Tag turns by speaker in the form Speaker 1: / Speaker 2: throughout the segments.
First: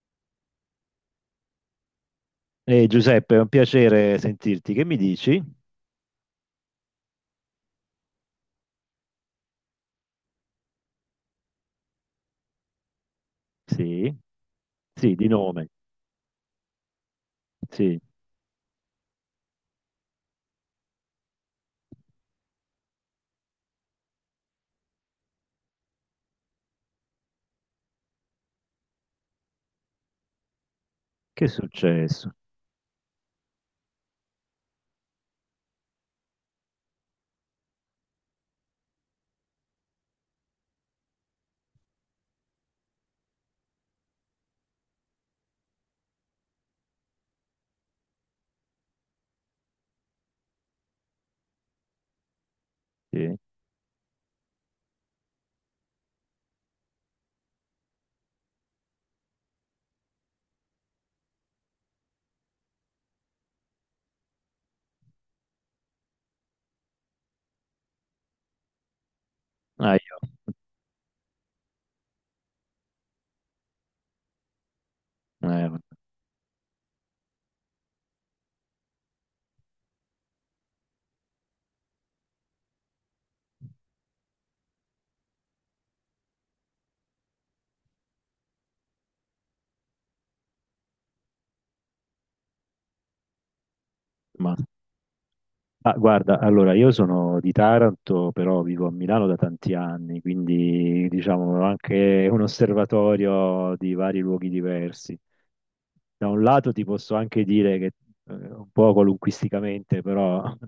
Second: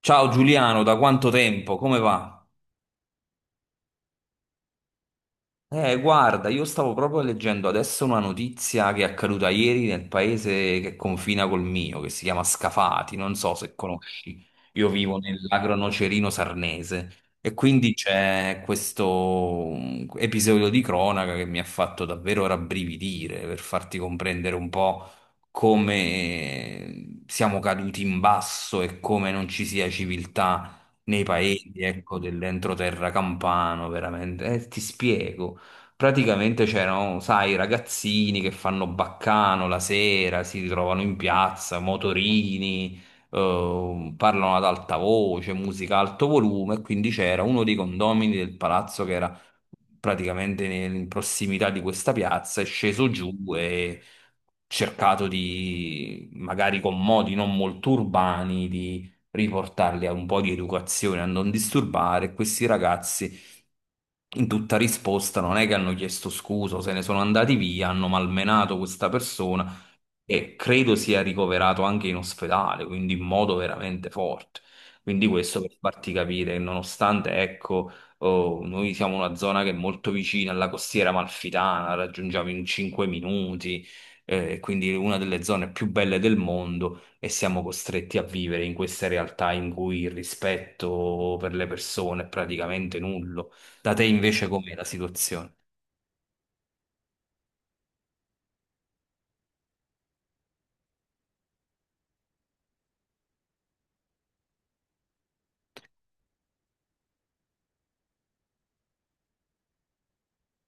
Speaker 1: Ciao Giuliano, da quanto tempo? Come va?
Speaker 2: Giuseppe, è un piacere sentirti. Che mi dici?
Speaker 1: Guarda, io stavo proprio leggendo adesso una notizia che è accaduta ieri nel paese che confina col mio, che si chiama Scafati, non so se
Speaker 2: Sì,
Speaker 1: conosci. Io
Speaker 2: sì,
Speaker 1: vivo
Speaker 2: di nome.
Speaker 1: nell'agro nocerino sarnese e quindi
Speaker 2: Sì.
Speaker 1: c'è questo episodio di cronaca che mi ha fatto davvero rabbrividire per farti comprendere un po' come siamo caduti in basso e come non ci sia civiltà nei
Speaker 2: Che è
Speaker 1: paesi, ecco,
Speaker 2: successo?
Speaker 1: dell'entroterra campano, veramente. Ti spiego. Praticamente c'erano, sai, i ragazzini che fanno baccano la sera, si ritrovano in piazza, motorini, parlano ad alta voce, musica a alto volume, e quindi c'era uno dei condomini del palazzo che era praticamente in prossimità di questa piazza, è sceso giù
Speaker 2: Sì.
Speaker 1: e cercato di, magari con modi non molto urbani, di riportarli a un po' di educazione, a non disturbare questi ragazzi in tutta risposta non è che hanno chiesto scusa, o se ne sono andati via, hanno malmenato questa persona
Speaker 2: Ah,
Speaker 1: e credo sia ricoverato anche in ospedale, quindi in modo veramente forte. Quindi
Speaker 2: io-
Speaker 1: questo per
Speaker 2: eh,
Speaker 1: farti capire che nonostante, ecco, oh, noi siamo una zona che è molto vicina alla costiera amalfitana, la raggiungiamo in 5 minuti, quindi una delle zone più belle del mondo e siamo costretti a vivere in queste realtà in cui il rispetto per le persone è praticamente nullo. Da te invece
Speaker 2: ma
Speaker 1: com'è la situazione?
Speaker 2: Ma guarda, allora io sono di Taranto, però vivo a Milano da tanti anni, quindi diciamo ho anche un osservatorio di vari luoghi diversi. Da un lato ti posso anche dire che, un po' qualunquisticamente, però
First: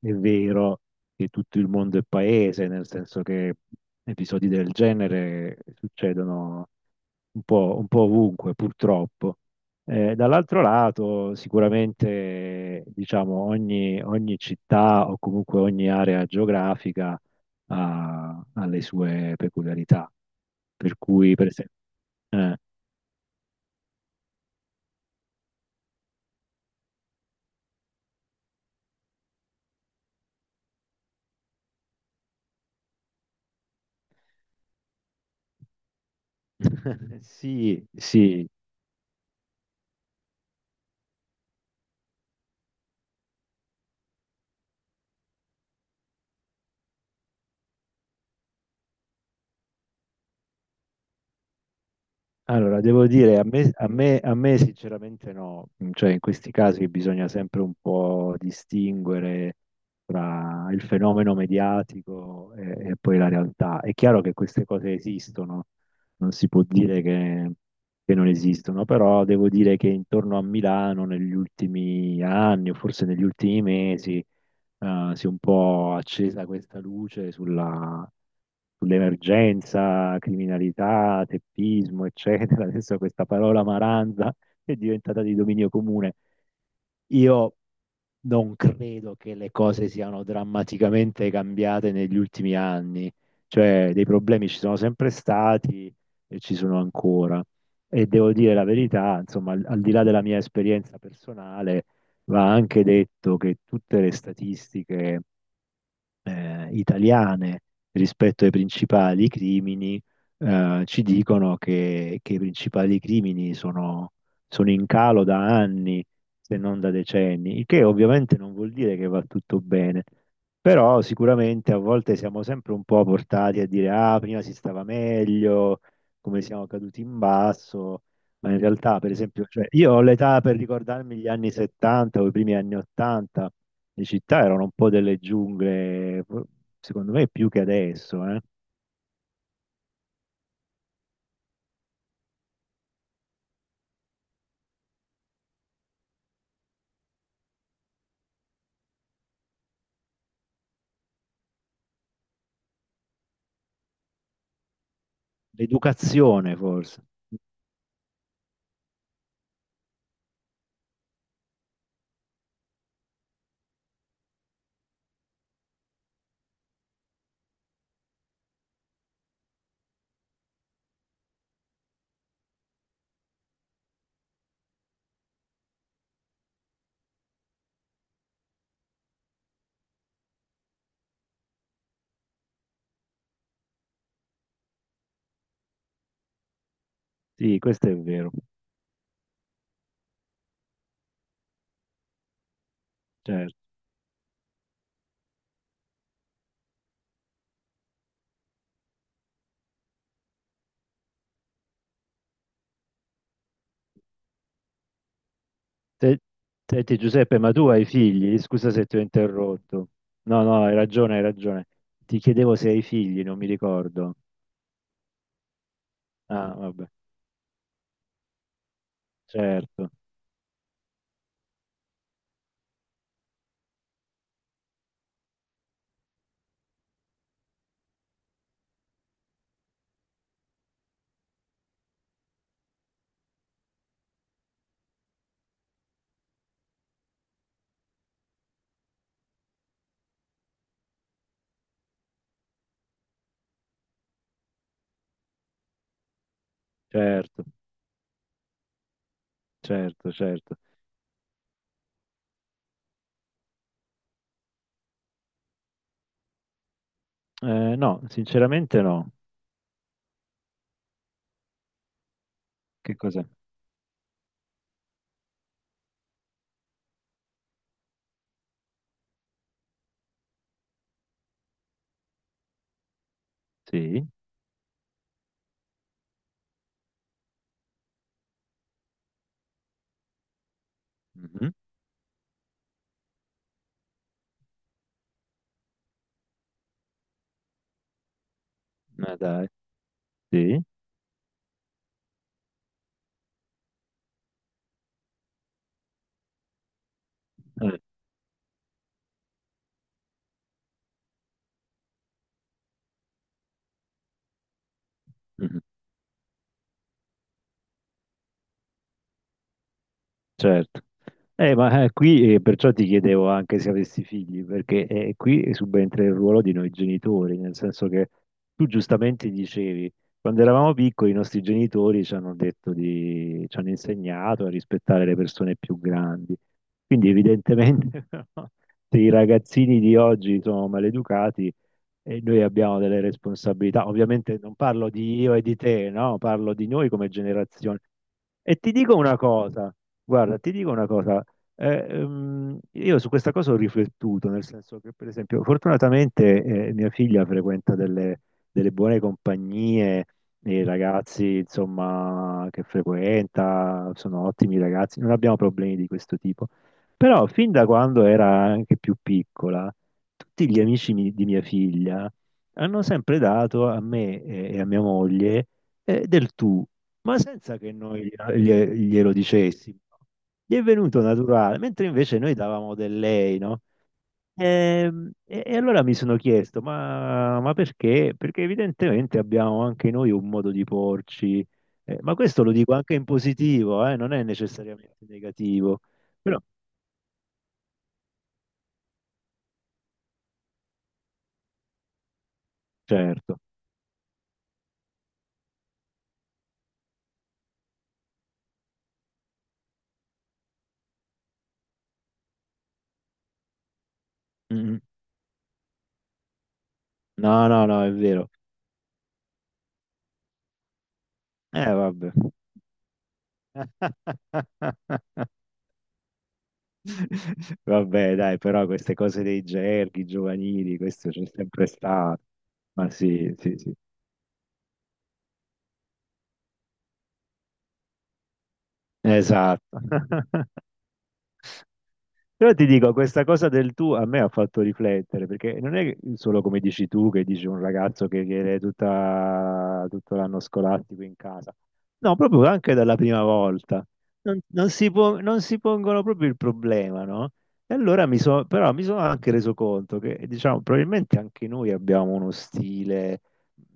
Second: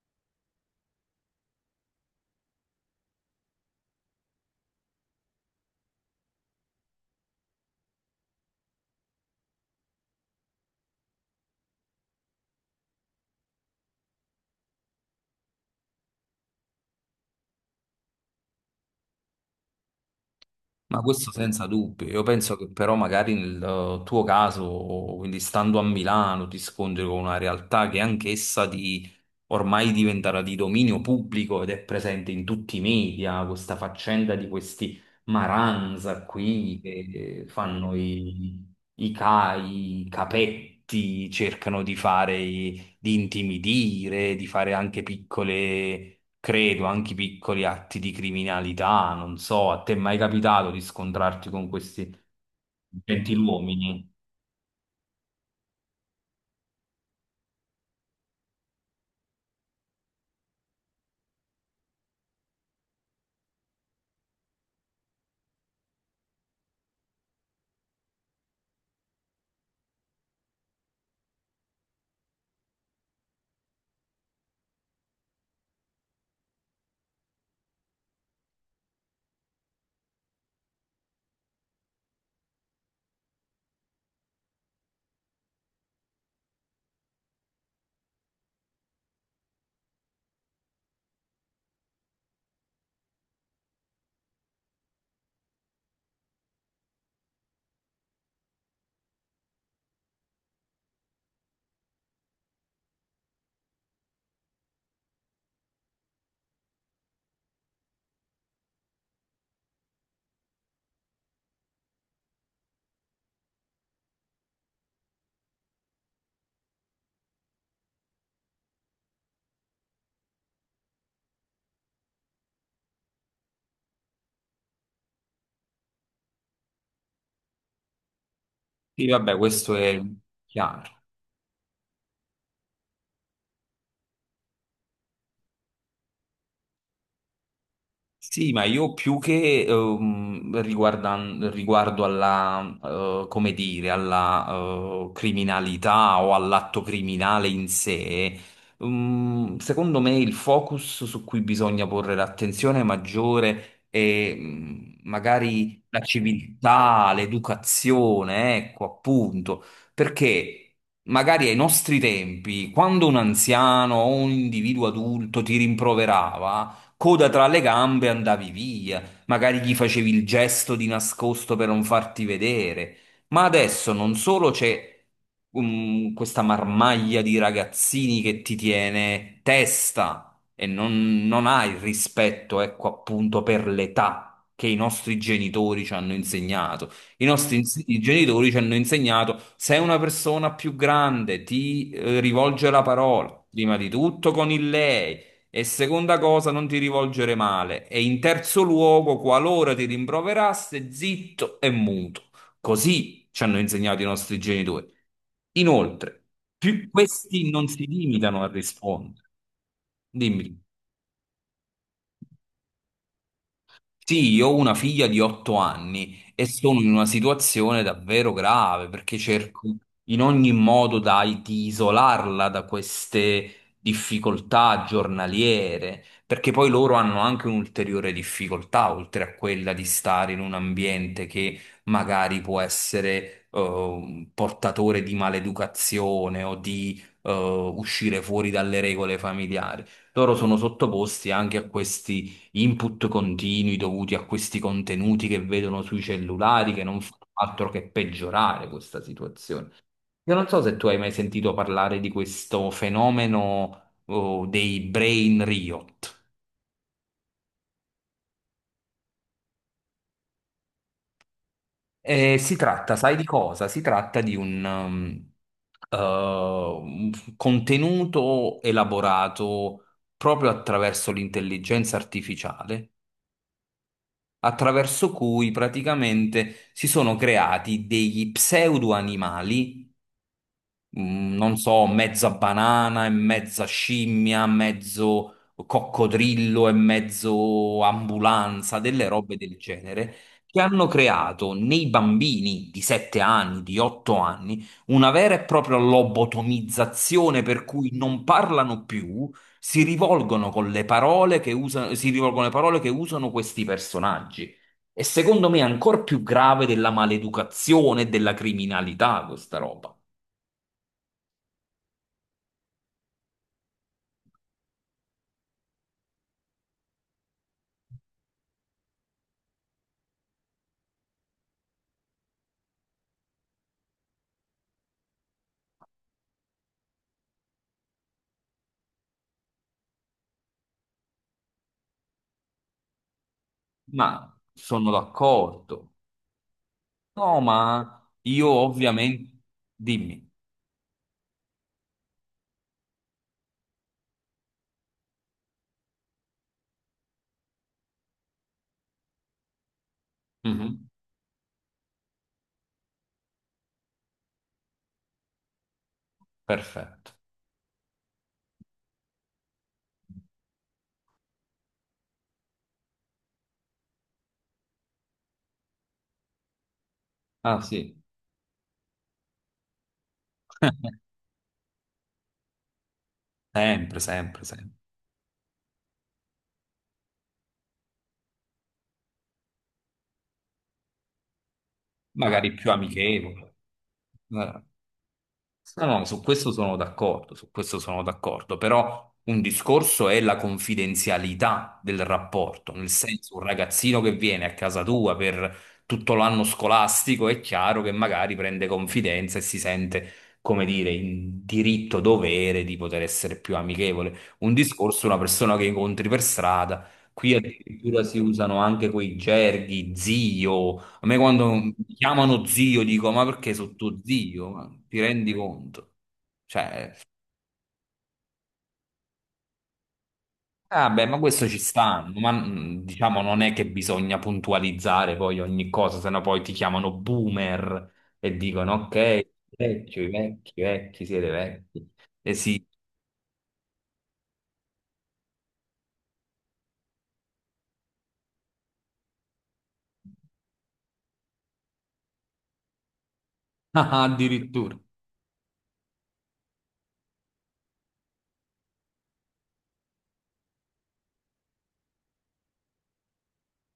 Speaker 2: è vero che tutto il mondo è paese, nel senso che episodi del genere succedono un po' ovunque, purtroppo. Dall'altro lato, sicuramente, diciamo, ogni città o comunque ogni area geografica ha le sue peculiarità. Per
Speaker 1: Ma questo
Speaker 2: cui, per
Speaker 1: senza
Speaker 2: esempio,
Speaker 1: dubbio. Io penso
Speaker 2: eh,
Speaker 1: che però magari nel tuo caso, quindi stando a Milano, ti scontri con una realtà che anch'essa di ormai diventerà di dominio pubblico ed è presente in tutti i media, questa faccenda di questi Maranza qui che
Speaker 2: sì,
Speaker 1: fanno
Speaker 2: sì.
Speaker 1: i CAI, i capetti, cercano di fare, di intimidire, di fare anche piccole credo, anche piccoli atti di criminalità, non so, a te è mai capitato di scontrarti con questi
Speaker 2: Allora, devo dire,
Speaker 1: gentiluomini?
Speaker 2: a me sinceramente no. Mm, cioè in questi casi bisogna sempre un po' distinguere tra il fenomeno mediatico e poi la realtà. È chiaro che queste cose esistono, non si può dire che non esistono, però devo dire che intorno a Milano negli ultimi anni o forse negli ultimi mesi si è un po' accesa questa luce sulla sull'emergenza, criminalità, teppismo, eccetera. Adesso questa parola maranza è diventata di dominio comune. Io non credo che le cose siano drammaticamente cambiate negli ultimi anni, cioè dei problemi ci sono sempre stati e ci sono ancora. E devo dire la verità, insomma, al di là della mia esperienza personale, va anche detto che tutte le statistiche italiane rispetto ai principali crimini, ci dicono che i principali crimini sono in calo da anni, se non da decenni, il che ovviamente non vuol dire che va tutto bene. Però sicuramente a volte siamo sempre un po' portati a dire, ah, prima si stava meglio, come siamo caduti in basso, ma in realtà,
Speaker 1: Sì,
Speaker 2: per
Speaker 1: vabbè,
Speaker 2: esempio, cioè,
Speaker 1: questo
Speaker 2: io
Speaker 1: è
Speaker 2: ho l'età per
Speaker 1: chiaro.
Speaker 2: ricordarmi gli anni 70 o i primi anni 80, le città erano un po' delle giungle, secondo me più che adesso, eh.
Speaker 1: Sì, ma io più che riguardo alla, come dire, alla criminalità o all'atto criminale in sé, secondo me il focus su cui bisogna porre l'attenzione maggiore è magari la
Speaker 2: L'educazione forse,
Speaker 1: civiltà, l'educazione, ecco appunto, perché... Magari ai nostri tempi, quando un anziano o un individuo adulto ti rimproverava, coda tra le gambe, andavi via, magari gli facevi il gesto di nascosto per non farti vedere. Ma adesso non solo c'è questa marmaglia di ragazzini che ti tiene testa e non hai il rispetto, ecco appunto, per l'età che i nostri genitori ci hanno insegnato. I nostri
Speaker 2: sì,
Speaker 1: ins-
Speaker 2: questo è
Speaker 1: i
Speaker 2: vero,
Speaker 1: genitori ci hanno insegnato se una persona più grande ti rivolge la parola,
Speaker 2: certo.
Speaker 1: prima di tutto con il lei. E seconda cosa, non ti rivolgere male. E in terzo luogo, qualora ti rimproverasse, zitto e muto. Così ci hanno insegnato i nostri genitori.
Speaker 2: Se-
Speaker 1: Inoltre,
Speaker 2: Senti Giuseppe,
Speaker 1: questi
Speaker 2: ma
Speaker 1: non
Speaker 2: tu hai
Speaker 1: si
Speaker 2: figli?
Speaker 1: limitano a
Speaker 2: Scusa se ti ho
Speaker 1: rispondere.
Speaker 2: interrotto. No,
Speaker 1: Dimmi.
Speaker 2: no, hai ragione, hai ragione. Ti chiedevo se hai figli, non mi ricordo.
Speaker 1: Sì, io ho una figlia di 8 anni e
Speaker 2: Ah,
Speaker 1: sono
Speaker 2: vabbè,
Speaker 1: in una situazione davvero grave perché cerco
Speaker 2: certo,
Speaker 1: in ogni modo di isolarla da queste difficoltà giornaliere, perché poi loro hanno anche un'ulteriore difficoltà, oltre a quella di stare in un ambiente che magari può essere un portatore di maleducazione o di uscire fuori dalle regole familiari. Loro sono sottoposti anche a questi input continui dovuti a questi contenuti che vedono sui cellulari che non fanno
Speaker 2: certo,
Speaker 1: altro che peggiorare questa situazione.
Speaker 2: certo,
Speaker 1: Io non
Speaker 2: certo.
Speaker 1: so se tu hai mai sentito parlare di questo fenomeno, oh, dei brain riot.
Speaker 2: No, sinceramente no.
Speaker 1: Si
Speaker 2: Che
Speaker 1: tratta, sai di
Speaker 2: cos'è?
Speaker 1: cosa? Si tratta di un, un contenuto elaborato proprio attraverso l'intelligenza artificiale
Speaker 2: Sì,
Speaker 1: attraverso cui praticamente si sono creati degli pseudo-animali
Speaker 2: mhm.
Speaker 1: non so, mezza banana e mezza scimmia, mezzo coccodrillo e mezzo ambulanza, delle
Speaker 2: Ma
Speaker 1: robe
Speaker 2: dai,
Speaker 1: del genere, che
Speaker 2: sì.
Speaker 1: hanno creato nei bambini di 7 anni, di 8 anni, una vera e propria lobotomizzazione per
Speaker 2: eh,
Speaker 1: cui non parlano più, si rivolgono con le parole che usano, si rivolgono le parole che usano questi personaggi. E secondo me è
Speaker 2: mhm.
Speaker 1: ancora più grave della maleducazione e della criminalità questa roba.
Speaker 2: Certo. Ma qui Perciò ti chiedevo anche se avessi figli, perché qui subentra il ruolo di noi genitori, nel senso che tu giustamente dicevi, quando eravamo piccoli i nostri genitori ci hanno ci hanno insegnato a rispettare le persone più grandi. Quindi evidentemente no, se i ragazzini di oggi sono maleducati e noi abbiamo delle responsabilità.
Speaker 1: Ma
Speaker 2: Ovviamente non
Speaker 1: sono
Speaker 2: parlo di io e di te,
Speaker 1: d'accordo.
Speaker 2: no? Parlo di noi come
Speaker 1: No, ma
Speaker 2: generazione.
Speaker 1: io
Speaker 2: E ti dico una
Speaker 1: ovviamente...
Speaker 2: cosa.
Speaker 1: Dimmi.
Speaker 2: Guarda, ti dico una cosa, io su questa cosa ho riflettuto, nel senso che per esempio fortunatamente mia figlia frequenta delle buone compagnie, i
Speaker 1: Mhm.
Speaker 2: ragazzi insomma che frequenta sono ottimi ragazzi, non abbiamo problemi di questo tipo,
Speaker 1: Perfetto.
Speaker 2: però fin da quando era anche più piccola, tutti gli di mia figlia hanno sempre dato a me e a mia moglie del tu ma senza
Speaker 1: Ah
Speaker 2: che
Speaker 1: sì,
Speaker 2: noi glielo dicessimo. No? Gli è venuto naturale, mentre invece noi davamo del lei, no?
Speaker 1: sempre, sempre, sempre.
Speaker 2: E allora mi sono chiesto, ma perché? Perché evidentemente abbiamo anche noi un modo di porci, ma questo lo
Speaker 1: Magari più
Speaker 2: dico anche in
Speaker 1: amichevole.
Speaker 2: positivo, non è
Speaker 1: Eh,
Speaker 2: necessariamente negativo,
Speaker 1: No, no, su
Speaker 2: però
Speaker 1: questo sono d'accordo, su questo sono d'accordo, però un discorso è la confidenzialità del rapporto, nel senso
Speaker 2: certo.
Speaker 1: un ragazzino che viene a casa tua per tutto l'anno scolastico è chiaro che magari prende confidenza e si sente, come dire, in diritto dovere di poter essere più amichevole. Un
Speaker 2: Mm.
Speaker 1: discorso è una persona che incontri per strada, qui
Speaker 2: No, no, no, è
Speaker 1: addirittura si
Speaker 2: vero.
Speaker 1: usano anche quei gerghi, zio. A me quando mi
Speaker 2: Vabbè.
Speaker 1: chiamano zio dico, ma perché sono tuo zio? Ma ti rendi conto? Cioè,
Speaker 2: Vabbè, dai, però queste cose dei gerghi giovanili,
Speaker 1: ah beh,
Speaker 2: questo
Speaker 1: ma
Speaker 2: c'è
Speaker 1: questo ci
Speaker 2: sempre
Speaker 1: stanno,
Speaker 2: stato.
Speaker 1: ma
Speaker 2: Ma
Speaker 1: diciamo
Speaker 2: sì,
Speaker 1: non è
Speaker 2: sì,
Speaker 1: che
Speaker 2: sì.
Speaker 1: bisogna puntualizzare poi ogni cosa, sennò poi ti chiamano boomer e dicono, ok,
Speaker 2: Esatto.
Speaker 1: vecchio, i vecchi, siete vecchi. E
Speaker 2: Però
Speaker 1: sì,
Speaker 2: ti dico, questa cosa del tu a me ha fatto riflettere, perché non è solo come dici tu, che dici un ragazzo che viene tutto l'anno scolastico in casa, no, proprio anche dalla prima volta.
Speaker 1: ah, addirittura.
Speaker 2: Non si pongono proprio il problema, no? E allora mi sono, però mi sono anche reso conto che, diciamo, probabilmente anche noi abbiamo uno stile,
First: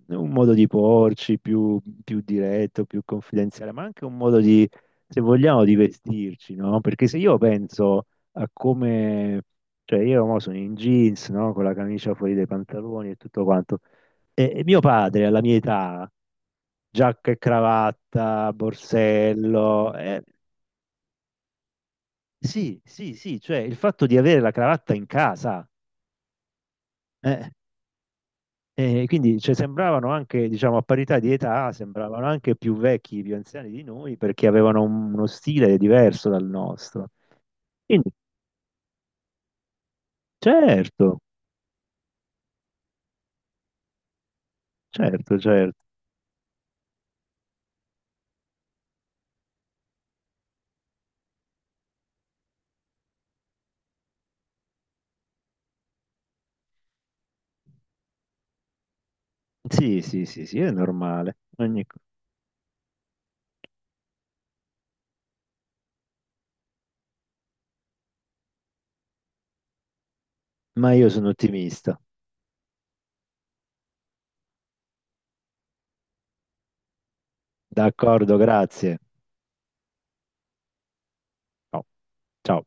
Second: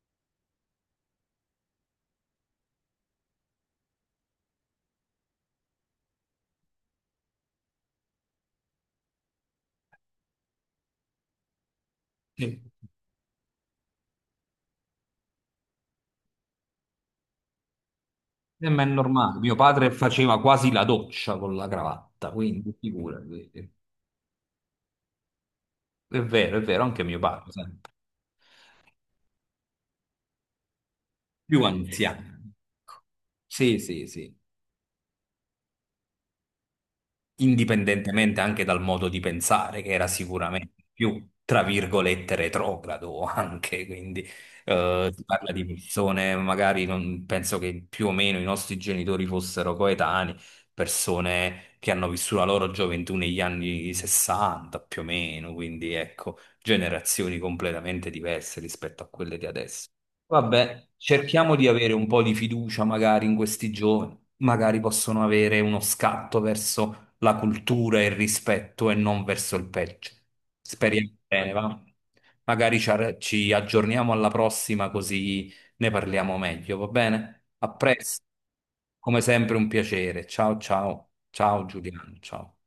Speaker 2: un modo di porci più diretto, più confidenziale, ma anche un modo di, se vogliamo, di vestirci, no? Perché se io penso a come, cioè io mo sono in jeans, no? Con la camicia fuori dai
Speaker 1: Sì.
Speaker 2: pantaloni e tutto quanto. E mio padre, alla mia età, giacca e cravatta,
Speaker 1: Ma è normale, mio padre
Speaker 2: borsello,
Speaker 1: faceva quasi la doccia con la cravatta, quindi
Speaker 2: sì, sì, sì,
Speaker 1: figurati.
Speaker 2: cioè il fatto di avere la cravatta in casa,
Speaker 1: È vero, anche mio
Speaker 2: eh,
Speaker 1: padre, sempre.
Speaker 2: e quindi cioè, sembravano anche, diciamo, a parità di
Speaker 1: Più
Speaker 2: età, sembravano
Speaker 1: anziano.
Speaker 2: anche più vecchi, più anziani
Speaker 1: Sì,
Speaker 2: di
Speaker 1: sì,
Speaker 2: noi,
Speaker 1: sì,
Speaker 2: perché avevano uno stile diverso dal nostro. Quindi,
Speaker 1: indipendentemente anche dal modo di pensare, che era sicuramente
Speaker 2: certo,
Speaker 1: più, tra virgolette, retrogrado anche, quindi si
Speaker 2: certo,
Speaker 1: parla di
Speaker 2: certo.
Speaker 1: persone, magari non, penso che più o meno i nostri genitori fossero coetanei, persone che hanno vissuto la loro gioventù negli anni 60, più o meno, quindi ecco, generazioni completamente diverse rispetto a quelle di adesso.
Speaker 2: Sì, sì, sì, sì, è
Speaker 1: Vabbè,
Speaker 2: normale.
Speaker 1: cerchiamo di
Speaker 2: Ogni-
Speaker 1: avere un po' di fiducia magari in questi giovani, magari possono avere uno scatto verso la cultura e il rispetto e non verso il peggio.
Speaker 2: Ma io
Speaker 1: Speriamo
Speaker 2: sono
Speaker 1: bene, va?
Speaker 2: ottimista.
Speaker 1: Magari ci aggiorniamo alla prossima così ne parliamo meglio, va bene? A presto,
Speaker 2: D'accordo, grazie.
Speaker 1: come sempre un piacere. Ciao ciao, ciao
Speaker 2: Ciao.
Speaker 1: Giuliano, ciao.
Speaker 2: Ciao.